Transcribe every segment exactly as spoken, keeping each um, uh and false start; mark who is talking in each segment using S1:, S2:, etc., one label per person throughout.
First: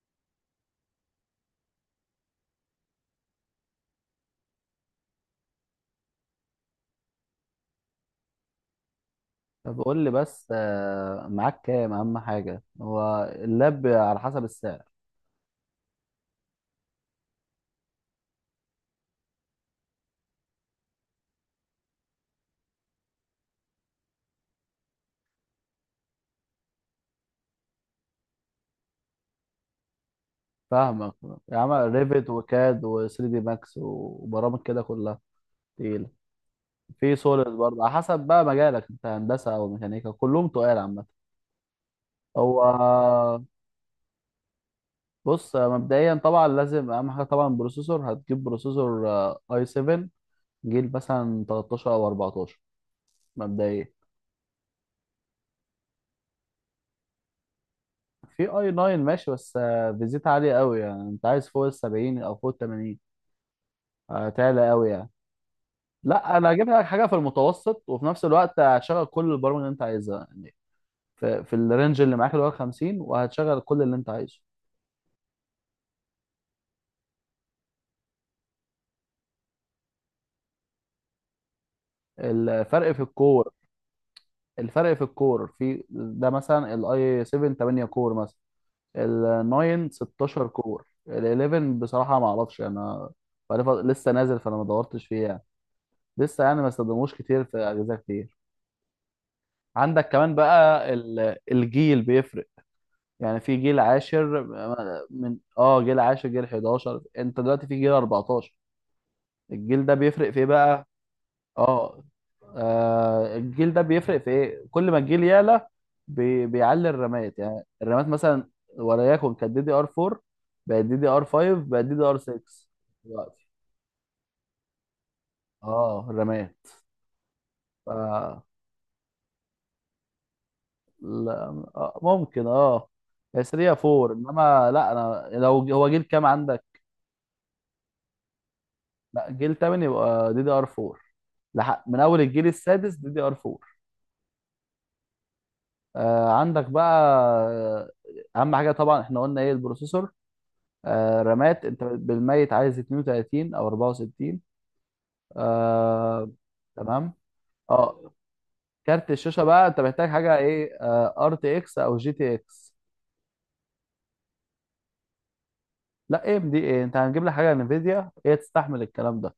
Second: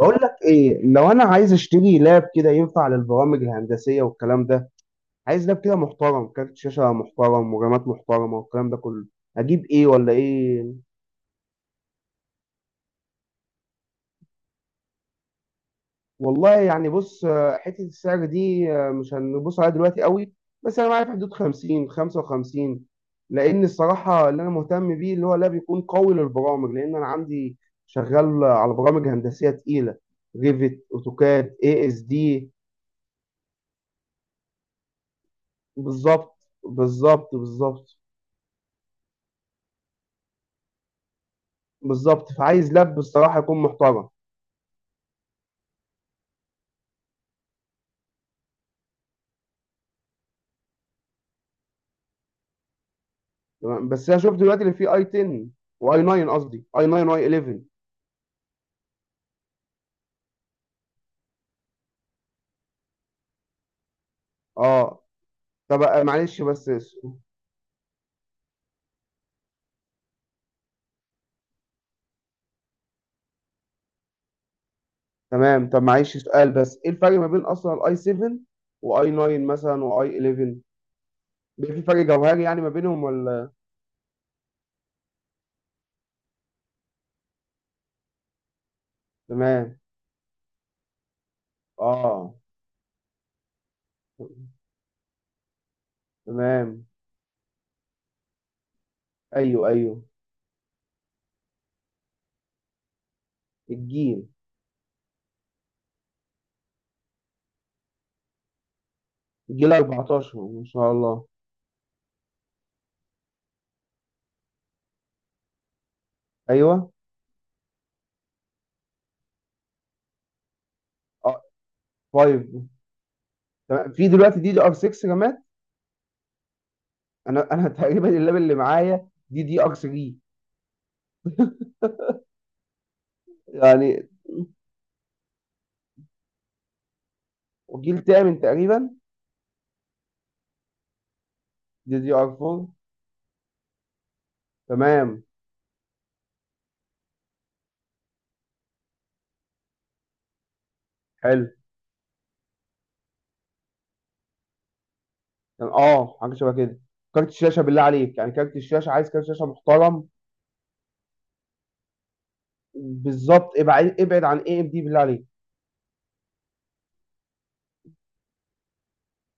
S1: بقول لك ايه؟ لو انا عايز اشتري لاب كده ينفع للبرامج الهندسيه والكلام ده. عايز لاب كده محترم، كارت شاشه محترم ورامات محترمه والكلام ده كله. اجيب
S2: طب
S1: ايه
S2: قول لي
S1: ولا
S2: بس
S1: ايه؟
S2: آه، معاك كام؟ اهم حاجه هو اللاب على حسب السعر.
S1: والله يعني بص، آه، حته السعر دي آه، مش هنبص عليها دلوقتي قوي. بس انا معايا في حدود خمسين خمسة وخمسين. لان الصراحه اللي انا مهتم بيه اللي هو لاب يكون قوي للبرامج، لان انا عندي شغال على برامج هندسيه تقيله. ريفت،
S2: فاهمك.
S1: اوتوكاد،
S2: يا عم
S1: اي اس
S2: ريفيت
S1: دي.
S2: وكاد و3 دي ماكس وبرامج كده كلها تقيله.
S1: بالظبط،
S2: في
S1: بالظبط،
S2: سوليد برضه،
S1: بالظبط،
S2: على حسب بقى مجالك، انت هندسه او ميكانيكا كلهم تقال عامه.
S1: بالظبط،
S2: هو
S1: فعايز لاب الصراحه يكون محترم.
S2: بص، مبدئيا طبعا لازم اهم حاجه طبعا بروسيسور، هتجيب بروسيسور اي سبعة، جيل مثلا ثلاثة عشر او اربعتاشر
S1: تمام،
S2: مبدئيا.
S1: بس انا شفت دلوقتي اللي فيه اي عشرة واي تسعة، قصدي اي تسعة واي احداشر.
S2: في اي تسعة ماشي، بس آه، فيزيت عاليه قوي، يعني انت عايز فوق ال سبعين او فوق ال تمانين. آه، تعلى قوي
S1: اه،
S2: يعني.
S1: طب آه،
S2: لا،
S1: معلش
S2: انا هجيب
S1: بس
S2: لك
S1: س-
S2: حاجه في المتوسط وفي نفس الوقت هتشغل كل البرامج اللي انت عايزها، يعني في, في الرينج اللي معاك اللي هو خمسين، وهتشغل كل اللي انت عايزه.
S1: تمام. طب معلش، سؤال بس، ايه الفرق ما بين اصلا الاي سبعة واي تسعة مثلا واي احداشر؟ بيبقى في فرق جوهري يعني ما
S2: الفرق في
S1: بينهم ولا؟
S2: الكور، الفرق في الكور في ده. مثلا الاي سبعة، ثمانية كور مثلا. ال
S1: تمام،
S2: تسعة، ستاشر كور. ال احداشر بصراحه ما
S1: اه،
S2: اعرفش يعني، انا بقالي فت- لسه نازل، فانا ما دورتش فيه يعني. لسه يعني ما
S1: تمام،
S2: استخدموش كتير في اجهزه كتير.
S1: ايوه، ايوه.
S2: عندك كمان بقى ال- الجيل بيفرق. يعني في جيل
S1: الجيل
S2: عاشر، من اه جيل عاشر، جيل احداشر، انت دلوقتي في جيل اربعتاشر.
S1: الجيل
S2: الجيل ده بيفرق في
S1: اربعتاشر
S2: ايه
S1: ما
S2: بقى؟
S1: شاء الله.
S2: اه. آه، الجيل ده بيفرق في ايه؟ كل ما الجيل يعلى بي...
S1: ايوه،
S2: بيعلي الرامات. يعني الرامات مثلا وليكن كانت دي دي ار اربعة، بقت دي دي ار
S1: اه،
S2: خمسة، بقت دي دي ار ستة
S1: خمسة.
S2: دلوقتي.
S1: تمام، في دلوقتي دي دي ار ستة رامات.
S2: اه الرامات.
S1: انا انا
S2: ف...
S1: تقريبا اللاب اللي معايا دي دي ار تلاتة.
S2: لا. آه، ممكن. اه، هي تلاتة،
S1: يعني
S2: اربعة. انما لا، انا لو... هو جيل كام عندك؟
S1: وجيل تامن تقريبا.
S2: لا، جيل تمن يبقى دي دي ار اربعة. لح-
S1: دي
S2: من
S1: دي ار
S2: اول الجيل
S1: اربعة،
S2: السادس دي دي ار اربعة.
S1: تمام.
S2: آه عندك بقى. آه، اهم حاجه طبعا احنا قلنا ايه؟ البروسيسور. آه
S1: حلو،
S2: رامات، انت بالميت عايز اتنين وتلاتين او اربعة وستين.
S1: كان اه
S2: آه.
S1: حاجه شبه كده.
S2: تمام.
S1: كارت الشاشه بالله
S2: اه
S1: عليك، يعني كارت الشاشه عايز
S2: كارت
S1: كارت
S2: الشاشه
S1: شاشه
S2: بقى، انت
S1: محترم.
S2: محتاج حاجه ايه؟ آه، ار تي اكس او جي تي اكس.
S1: بالظبط، ابعد ابعد عن اي ام دي بالله عليك.
S2: لا ام دي ايه، انت هنجيب لك حاجه انفيديا هي تستحمل الكلام ده.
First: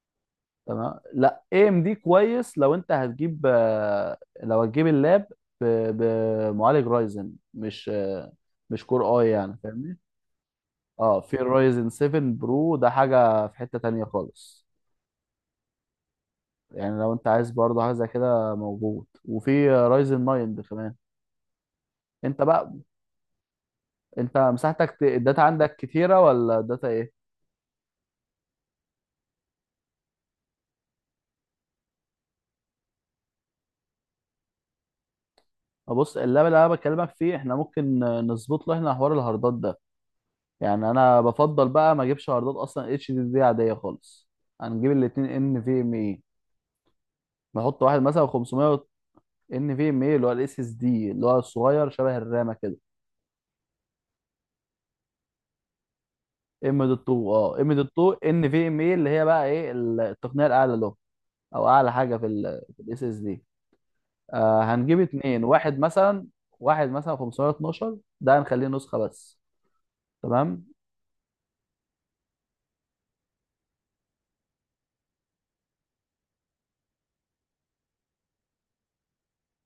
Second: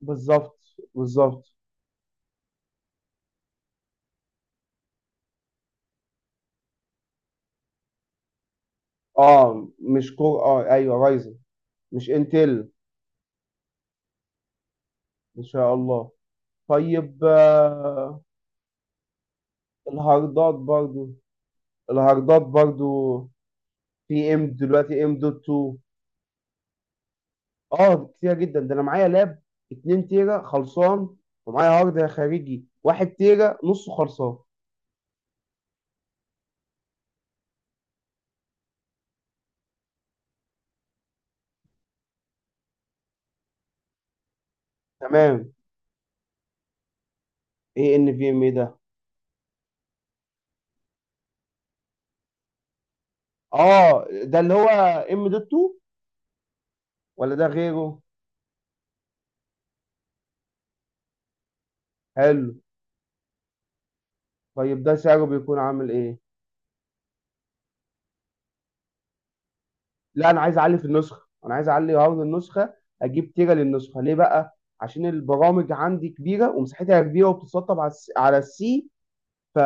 S1: بالظبط،
S2: تمام. لا،
S1: بالظبط.
S2: اي ام دي كويس لو انت هتجيب، آه، لو هتجيب اللاب ب- بمعالج رايزن، مش آه، مش كور اي، يعني
S1: اه،
S2: فاهمني.
S1: مش كور، اه، ايوه
S2: اه،
S1: رايزن.
S2: في الرايزن
S1: مش
S2: سبعة
S1: انتل.
S2: برو، ده حاجه في حته تانية خالص.
S1: ان شاء الله.
S2: يعني لو
S1: طيب،
S2: انت عايز برضه حاجه زي
S1: آه.
S2: كده موجود، وفي رايزن تسعة
S1: الهاردات
S2: ده كمان.
S1: برضو، الهاردات
S2: انت بقى
S1: برضو. في
S2: انت
S1: ام
S2: مساحتك ت-
S1: دلوقتي، ام دوت
S2: الداتا عندك
S1: اتنين.
S2: كتيره ولا الداتا ايه؟
S1: اه، كتير جدا، ده انا معايا لاب اتنين تيرا خلصان، ومعايا هارد خارجي واحد تيرا نصه خلصان.
S2: بص، اللاب اللي انا بكلمك فيه احنا ممكن نظبط له احنا حوار الهاردات ده. يعني انا بفضل بقى ما اجيبش عرضات اصلا اتش دي دي عاديه خالص. هنجيب الاتنين
S1: تمام.
S2: ان في ام اي، نحط
S1: ايه
S2: واحد
S1: ان
S2: مثلا
S1: في ام اي ده؟
S2: خمسمائة. ان في ام اي اللي هو الاس اس دي، اللي هو الصغير شبه الرامه كده.
S1: اه، ده اللي هو ام دوت اتنين
S2: ام دوت اتنين.
S1: ولا ده
S2: اه، ام دوت
S1: غيره؟
S2: اتنين ان في ام اي اللي هي بقى ايه، ال- التقنيه الاعلى له، او اعلى حاجه في
S1: حلو.
S2: الاس اس دي. آه،
S1: طيب ده
S2: هنجيب
S1: سعره
S2: اتنين،
S1: بيكون
S2: واحد
S1: عامل ايه؟
S2: مثلا، واحد مثلا خمسمية واتناشر ده هنخليه نسخه بس.
S1: لا انا عايز
S2: تمام،
S1: اعلي في النسخه، انا عايز اعلي هارد النسخه. اجيب تيرا للنسخه ليه بقى؟ عشان البرامج عندي كبيره ومساحتها كبيره وبتتسطب على الس- على السي. ف،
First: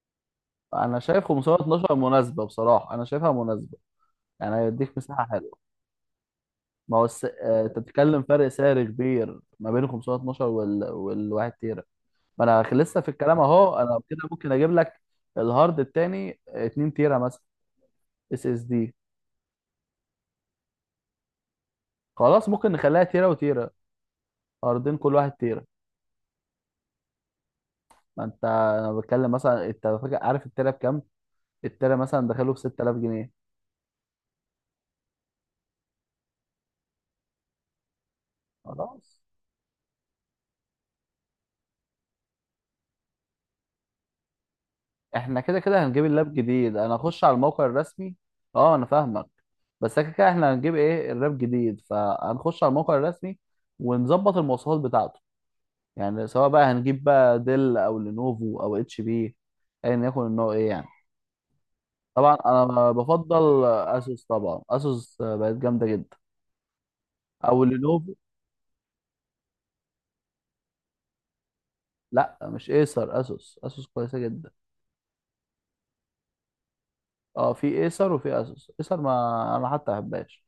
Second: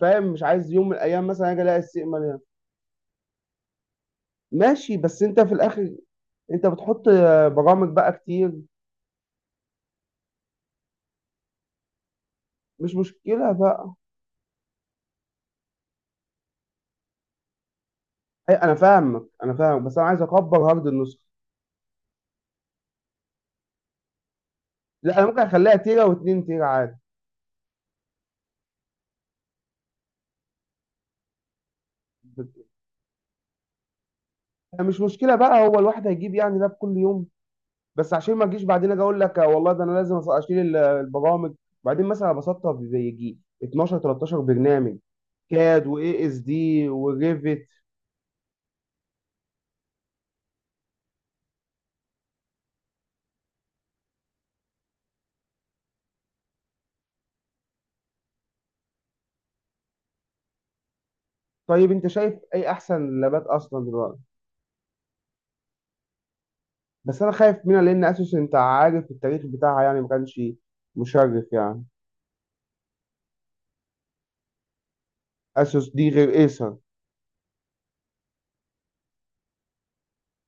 S1: فاهم؟ مش عايز يوم من
S2: انا شايف
S1: الايام مثلا اجي الاقي
S2: خمسمية واتناشر
S1: السي مليان.
S2: مناسبه، بصراحه انا شايفها مناسبه، يعني
S1: ماشي،
S2: هيديك
S1: بس انت
S2: مساحه.
S1: في الاخر انت
S2: ما
S1: بتحط
S2: هو الس... آه، انت
S1: برامج بقى
S2: بتتكلم فرق
S1: كتير.
S2: سعر كبير ما بين خمسمية واتناشر وال... والواحد تيرا. ما انا خ-
S1: مش
S2: لسه في الكلام
S1: مشكله
S2: اهو،
S1: بقى.
S2: انا كده ممكن اجيب لك الهارد التاني 2 تيرا مثلا، اس اس
S1: أي- انا
S2: دي.
S1: فاهمك، انا فاهمك، بس انا عايز اكبر هارد النسخه.
S2: خلاص، ممكن نخليها تيرا وتيرا، هاردين كل
S1: لا انا
S2: واحد
S1: ممكن
S2: تيرا.
S1: اخليها تيرا واتنين تيرا عادي.
S2: ما انت انا بتكلم مثلا، انت فاكر عارف التيرا بكام؟ التيرا مثلا دخله ب ستة آلاف جنيه.
S1: أنا مش مشكله بقى، هو الواحد هيجيب يعني لاب كل يوم؟ بس عشان ما اجيش بعدين اجي اقول
S2: خلاص،
S1: لك والله ده انا لازم أص- اشيل ال- البرامج، بعدين مثلا بسطها بيجي اتناشر تلتاشر برنامج.
S2: احنا كده
S1: كاد
S2: كده هنجيب
S1: واي
S2: اللاب
S1: اس
S2: جديد،
S1: دي
S2: انا اخش على
S1: وريفت.
S2: الموقع الرسمي. اه انا فاهمك. بس كده كده احنا هنجيب ايه اللاب جديد، فهنخش على الموقع الرسمي ونظبط المواصفات بتاعته. يعني سواء بقى هنجيب بقى ديل او لينوفو او اتش بي، ايا يكن النوع ايه يعني.
S1: طيب انت شايف
S2: طبعا
S1: اي
S2: انا
S1: احسن لابات
S2: بفضل
S1: اصلا دلوقتي؟
S2: اسوس، طبعا اسوس بقت جامده جدا،
S1: بس انا خايف
S2: او
S1: منها، لان
S2: لينوفو.
S1: اسوس انت عارف التاريخ بتاعها، يعني ما كانش مشرف يعني.
S2: لا، مش ايسر، اسوس. اسوس كويسه جدا.
S1: اسوس دي غير ايسر؟
S2: اه في ايسر وفي اسوس، ايسر ما... انا حتى ما بحبهاش.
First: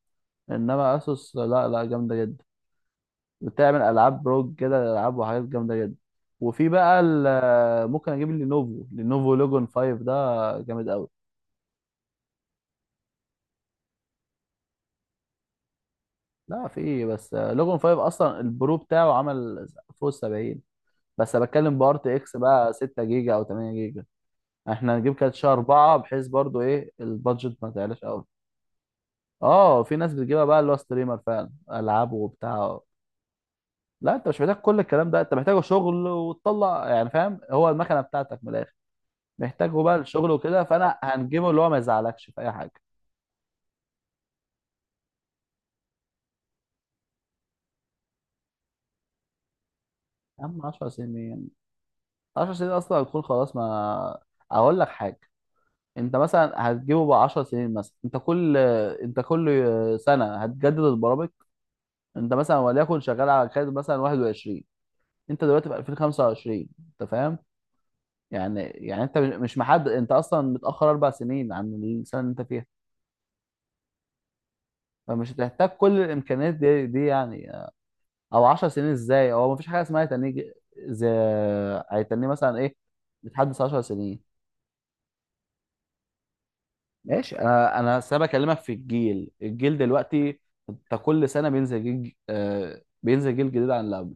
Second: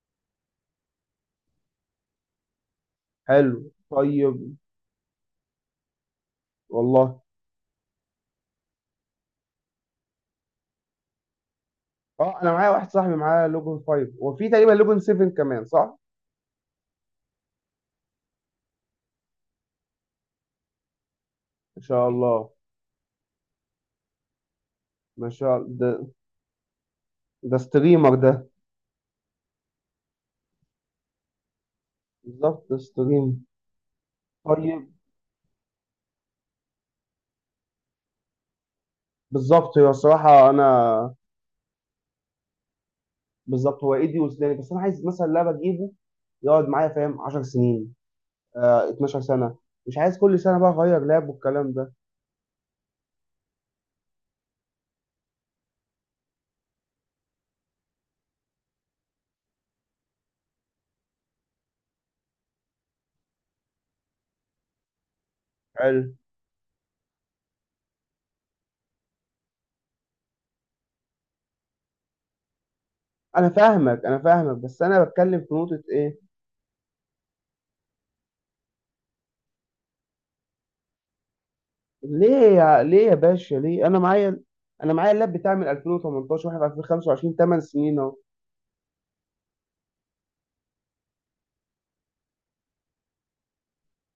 S2: انما اسوس، لا لا، جامده جدا.
S1: حلو،
S2: بتعمل العاب روج
S1: طيب.
S2: كده، العاب وحاجات جامده جدا. وفي بقى
S1: والله.
S2: ال- ممكن اجيب لينوفو، لينوفو لوجون خمسة ده جامد قوي.
S1: اه، انا معايا واحد صاحبي معاه لوجن خمسة، وفي تقريبا لوجن سبعة كمان، صح؟
S2: لا، في إيه، بس لوجون خمسة اصلا البرو بتاعه عمل فوق سبعين. بس أنا بتكلم
S1: ما
S2: بارت
S1: شاء
S2: اكس
S1: الله.
S2: بقى 6 جيجا او 8 جيجا. احنا هنجيب
S1: ما
S2: كاتشة
S1: شاء الله،
S2: اربعة،
S1: ده
S2: بحيث برضو ايه
S1: ده
S2: البادجت ما تعلاش
S1: ستريمر
S2: قوي.
S1: ده.
S2: اه، في ناس بتجيبها بقى اللي هو ستريمر فعلا، العاب
S1: بالظبط، ده
S2: وبتاع.
S1: ستريم.
S2: لا، انت مش محتاج كل
S1: طيب.
S2: الكلام ده، انت محتاج شغل وتطلع يعني. فاهم؟ هو المكنه بتاعتك من الاخر،
S1: بالظبط،
S2: محتاجه
S1: هو
S2: بقى للشغل
S1: الصراحه
S2: وكده، فانا
S1: انا،
S2: هنجيبه اللي هو ما يزعلكش في اي حاجه.
S1: بالظبط، هو ايدي وسناني، بس انا عايز مثلا لعبه اجيبه يقعد معايا فاهم 10 سنين، آه 12 سنه، مش عايز كل
S2: يا
S1: سنه
S2: عم
S1: بقى
S2: 10
S1: اغير لعب
S2: سنين،
S1: والكلام ده.
S2: عشر سنين اصلا هتكون خلاص. ما اقول لك حاجه، انت مثلا هتجيبه ب عشر سنين مثلا، انت كل انت كل سنه هتجدد البرامج. انت مثلا وليكن شغال على كارت مثلا واحد وعشرين، انت دلوقتي في
S1: حلو.
S2: الفين وخمسة وعشرين. انت فاهم؟ يعني يعني انت مش محدد، انت اصلا متاخر اربع سنين عن السنه اللي انت فيها.
S1: انا فاهمك، انا فاهمك، بس انا
S2: فمش
S1: بتكلم في
S2: هتحتاج
S1: نقطه،
S2: كل
S1: ايه؟
S2: الامكانيات دي دي يعني. او عشر سنين ازاي، هو مفيش حاجه اسمها هيتنيه، زي هيتنيه
S1: ليه؟
S2: مثلا ايه؟
S1: يا ليه يا باشا،
S2: بتحدث عشر
S1: ليه؟ انا
S2: سنين؟
S1: معايا، انا معايا اللاب بتاعي من الفين وتمنتاشر واحنا في الفين وخمسة وعشرين،
S2: ماشي،
S1: 8
S2: انا
S1: سنين
S2: انا
S1: اهو.
S2: أصل انا بكلمك في الجيل، الجيل دلوقتي انت كل سنه بينزل جيل ج- آه بينزل جيل جديد عن اللي قبله.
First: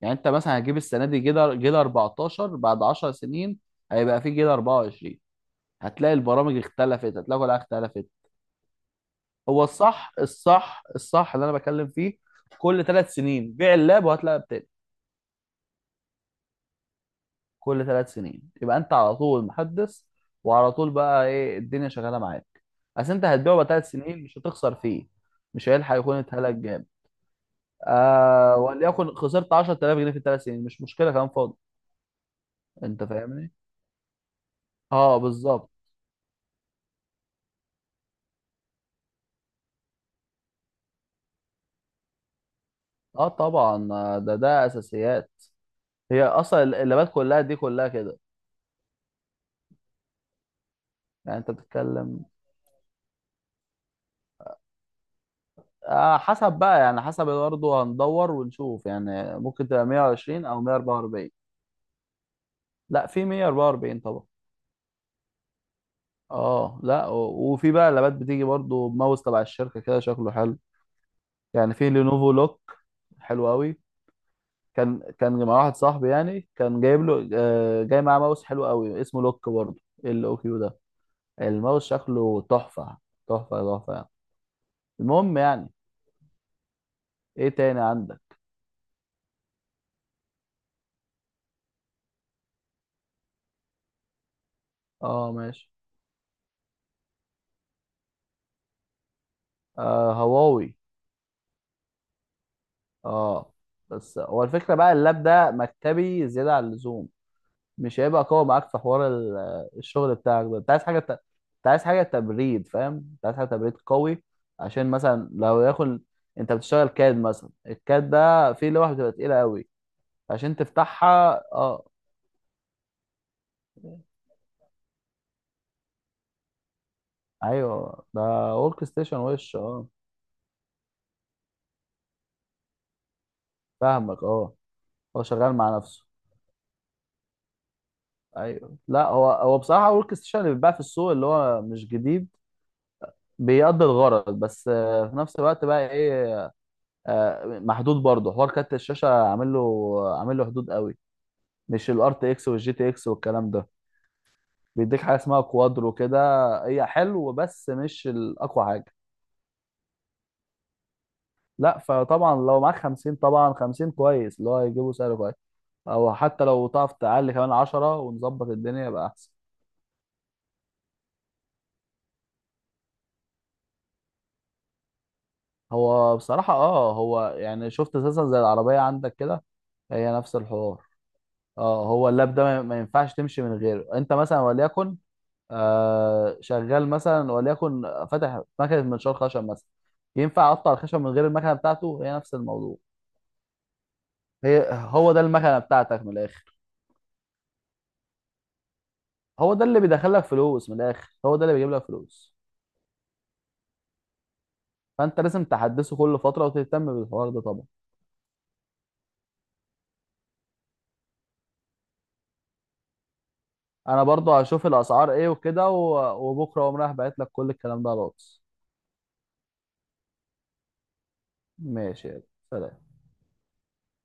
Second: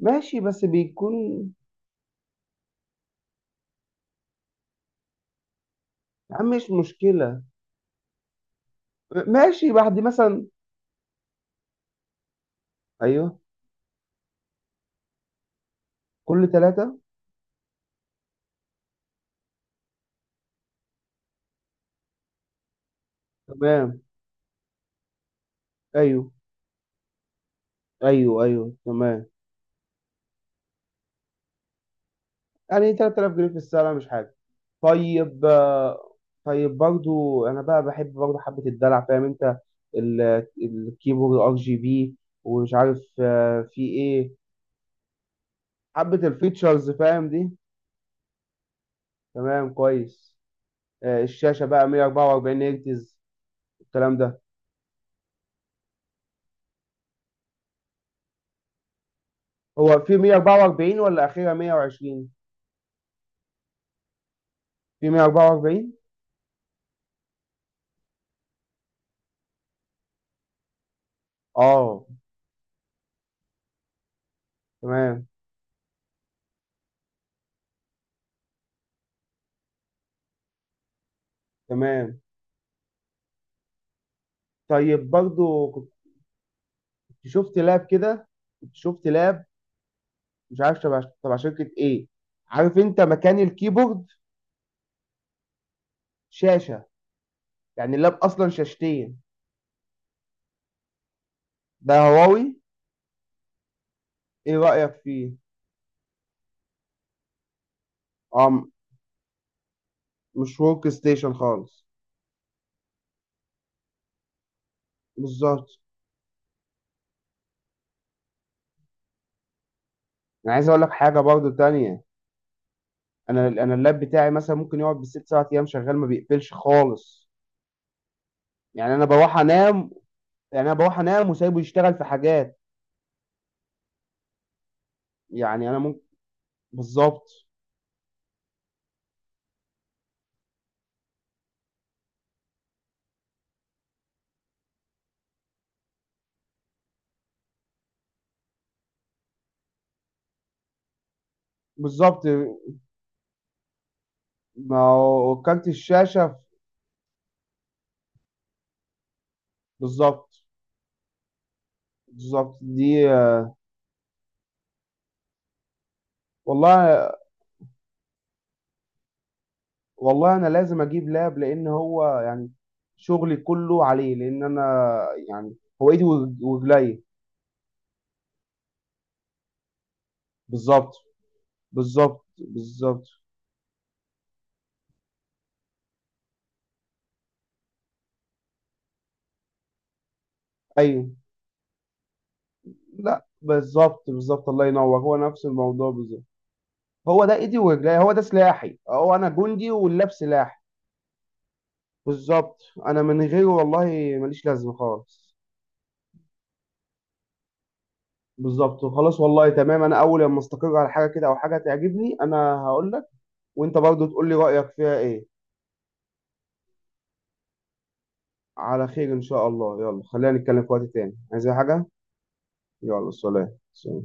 S2: يعني انت مثلا
S1: بس
S2: هتجيب السنه دي
S1: بيكون.
S2: جيل، جيل اربعتاشر، بعد عشر سنين هيبقى في جيل اربعة وعشرين، هتلاقي
S1: يا عم
S2: البرامج
S1: مش
S2: اختلفت، هتلاقي
S1: مشكله.
S2: كل حاجه اختلفت. هو
S1: ماشي، بعد
S2: الصح،
S1: مثلا.
S2: الصح الصح اللي انا بتكلم فيه، كل ثلاث
S1: ايوه.
S2: سنين بيع اللاب وهات لاب تاني.
S1: كل ثلاثه.
S2: كل ثلاث سنين يبقى انت على طول محدث، وعلى طول بقى ايه الدنيا شغاله معاك. اصل انت هتبيعه بقى ثلاث
S1: تمام.
S2: سنين، مش هتخسر فيه، مش هيلحق يكون
S1: ايوه،
S2: اتهلك جامد.
S1: ايوه.
S2: آه،
S1: ايوه
S2: وليكن
S1: تمام.
S2: خسرت عشرة آلاف جنيه في الثلاث سنين، مش مشكله كلام فاضي.
S1: يعني
S2: انت
S1: ثلاثة آلاف جنيه
S2: فاهمني.
S1: في السنه مش حاجه.
S2: اه
S1: طيب،
S2: بالظبط.
S1: آه. طيب برضو، انا بقى بحب برضو حبه الدلع، فاهم انت؟ ال- الكيبورد ار جي بي، ومش عارف
S2: اه
S1: آه، في
S2: طبعا، آه،
S1: ايه،
S2: ده ده اساسيات.
S1: حبه
S2: هي اصلا
S1: الفيتشرز
S2: اللابات
S1: فاهم
S2: كلها
S1: دي.
S2: دي كلها كده.
S1: تمام، كويس. آه،
S2: يعني انت
S1: الشاشة بقى
S2: بتتكلم،
S1: ميه واربعه واربعين هرتز، الكلام ده.
S2: آه حسب بقى يعني، حسب برضه هندور ونشوف، يعني ممكن تبقى
S1: هو في
S2: ميه وعشرين او
S1: ميه واربعه واربعين ولا
S2: مية وأربعة وأربعين.
S1: أخيرا مئة وعشرون؟
S2: لا، في مية وأربعة وأربعين طبعا.
S1: في ميه واربعه واربعين.
S2: اه، لا و- وفي بقى لابات بتيجي برضو بماوس تبع الشركه كده شكله حلو، يعني في
S1: اه،
S2: لينوفو لوك، حلو قوي. كان
S1: تمام،
S2: كان مع واحد صاحبي يعني، كان جايب له آه، جاي معاه ماوس حلو قوي اسمه لوك برضو، ال او كيو ده. الماوس
S1: تمام.
S2: شكله تحفه، تحفه تحفه يعني.
S1: طيب،
S2: المهم يعني.
S1: برضو كنت
S2: ايه
S1: شفت
S2: تاني
S1: لاب كده،
S2: عندك؟
S1: كنت شفت لاب مش عارف تبع تبع شركة ايه، عارف انت مكان الكيبورد
S2: اه ماشي.
S1: شاشة، يعني اللاب اصلا شاشتين،
S2: آه، هواوي.
S1: ده هواوي.
S2: اه بس هو
S1: ايه
S2: الفكره
S1: رأيك
S2: بقى اللاب
S1: فيه؟
S2: ده مكتبي زياده عن اللزوم، مش هيبقى قوي
S1: اه،
S2: معاك في حوار ال- الشغل بتاعك ده.
S1: مش
S2: انت عايز
S1: ورك
S2: حاجه ت... انت
S1: ستيشن
S2: عايز
S1: خالص.
S2: حاجه تبريد، فاهم؟ انت عايز حاجه تبريد قوي، عشان مثلا لو
S1: بالظبط.
S2: ياخد، انت بتشتغل كاد مثلا، الكاد ده فيه لوحه بتبقى تقيله قوي
S1: انا
S2: عشان
S1: عايز اقول لك حاجة
S2: تفتحها.
S1: برضو
S2: اه
S1: تانية، انا انا اللاب بتاعي مثلا ممكن يقعد بالست سبع ايام شغال ما بيقفلش خالص.
S2: ايوه ده ورك
S1: يعني انا
S2: ستيشن
S1: بروح
S2: وش. اه
S1: انام، يعني انا بروح انام وسايبه يشتغل في حاجات.
S2: فاهمك، اه هو شغال
S1: يعني
S2: مع
S1: انا ممكن،
S2: نفسه.
S1: بالظبط،
S2: ايوه، لا هو هو بصراحه ورك ستيشن اللي بيتباع في السوق اللي هو مش جديد، بيقضي الغرض، بس آه، في نفس الوقت بقى ايه، آه، محدود برضه. حوار كارت الشاشه عامل له عامل له حدود قوي، مش الار
S1: بالظبط.
S2: تي اكس والجي تي اكس والكلام ده،
S1: ما
S2: بيديك حاجه
S1: هو
S2: اسمها
S1: كارت
S2: كوادرو كده،
S1: الشاشه.
S2: هي حلو بس مش الاقوى حاجه.
S1: بالظبط.
S2: لا، فطبعا
S1: بالظبط
S2: لو معاك
S1: دي.
S2: خمسين، طبعا خمسين كويس، اللي هو هيجيبه سعر كويس، او حتى لو تعرف
S1: والله،
S2: تعلي كمان عشرة ونظبط الدنيا يبقى احسن.
S1: والله انا لازم اجيب لاب لان هو يعني شغلي كله عليه، لان انا يعني، هو ايدي
S2: هو
S1: ورج-
S2: بصراحه اه
S1: ورجلي.
S2: هو يعني شفت اساسا زي العربيه عندك كده، هي نفس الحوار.
S1: بالظبط،
S2: اه هو
S1: بالظبط،
S2: اللاب ده ما ما
S1: بالظبط.
S2: ينفعش تمشي من غيره. انت مثلا وليكن آه شغال مثلا وليكن فاتح مكنه منشار خشب مثلا، ينفع اقطع الخشب من
S1: ايوه،
S2: غير المكنه بتاعته؟ هي نفس الموضوع.
S1: لا بالظبط، بالظبط، الله
S2: هي
S1: ينور،
S2: هو
S1: هو
S2: ده
S1: نفس
S2: المكنه
S1: الموضوع
S2: بتاعتك من
S1: بالظبط.
S2: الاخر،
S1: هو ده ايدي ورجلي، هو ده سلاحي، هو انا
S2: هو ده
S1: جندي
S2: اللي
S1: واللاب
S2: بيدخلك
S1: سلاحي.
S2: فلوس من الاخر، هو ده اللي بيجيب لك فلوس.
S1: بالظبط. انا من غيره والله ماليش لازمه
S2: فانت
S1: خالص.
S2: لازم تحدثه كل فتره وتهتم بالحوار ده طبعا.
S1: بالظبط. خلاص، والله تمام، انا اول لما استقر على حاجه كده او حاجه تعجبني انا هقول لك، وانت
S2: انا
S1: برضو تقول
S2: برضو
S1: لي رايك
S2: هشوف
S1: فيها
S2: الاسعار
S1: ايه.
S2: ايه وكده و- وبكره اقوم رايح باعت لك كل الكلام ده على الواتس.
S1: على خير، ان شاء الله. يلا خلينا نتكلم في وقت تاني، عايز أي حاجه؟
S2: ماشي، يلا سلام.
S1: يلا، سلام، سلام.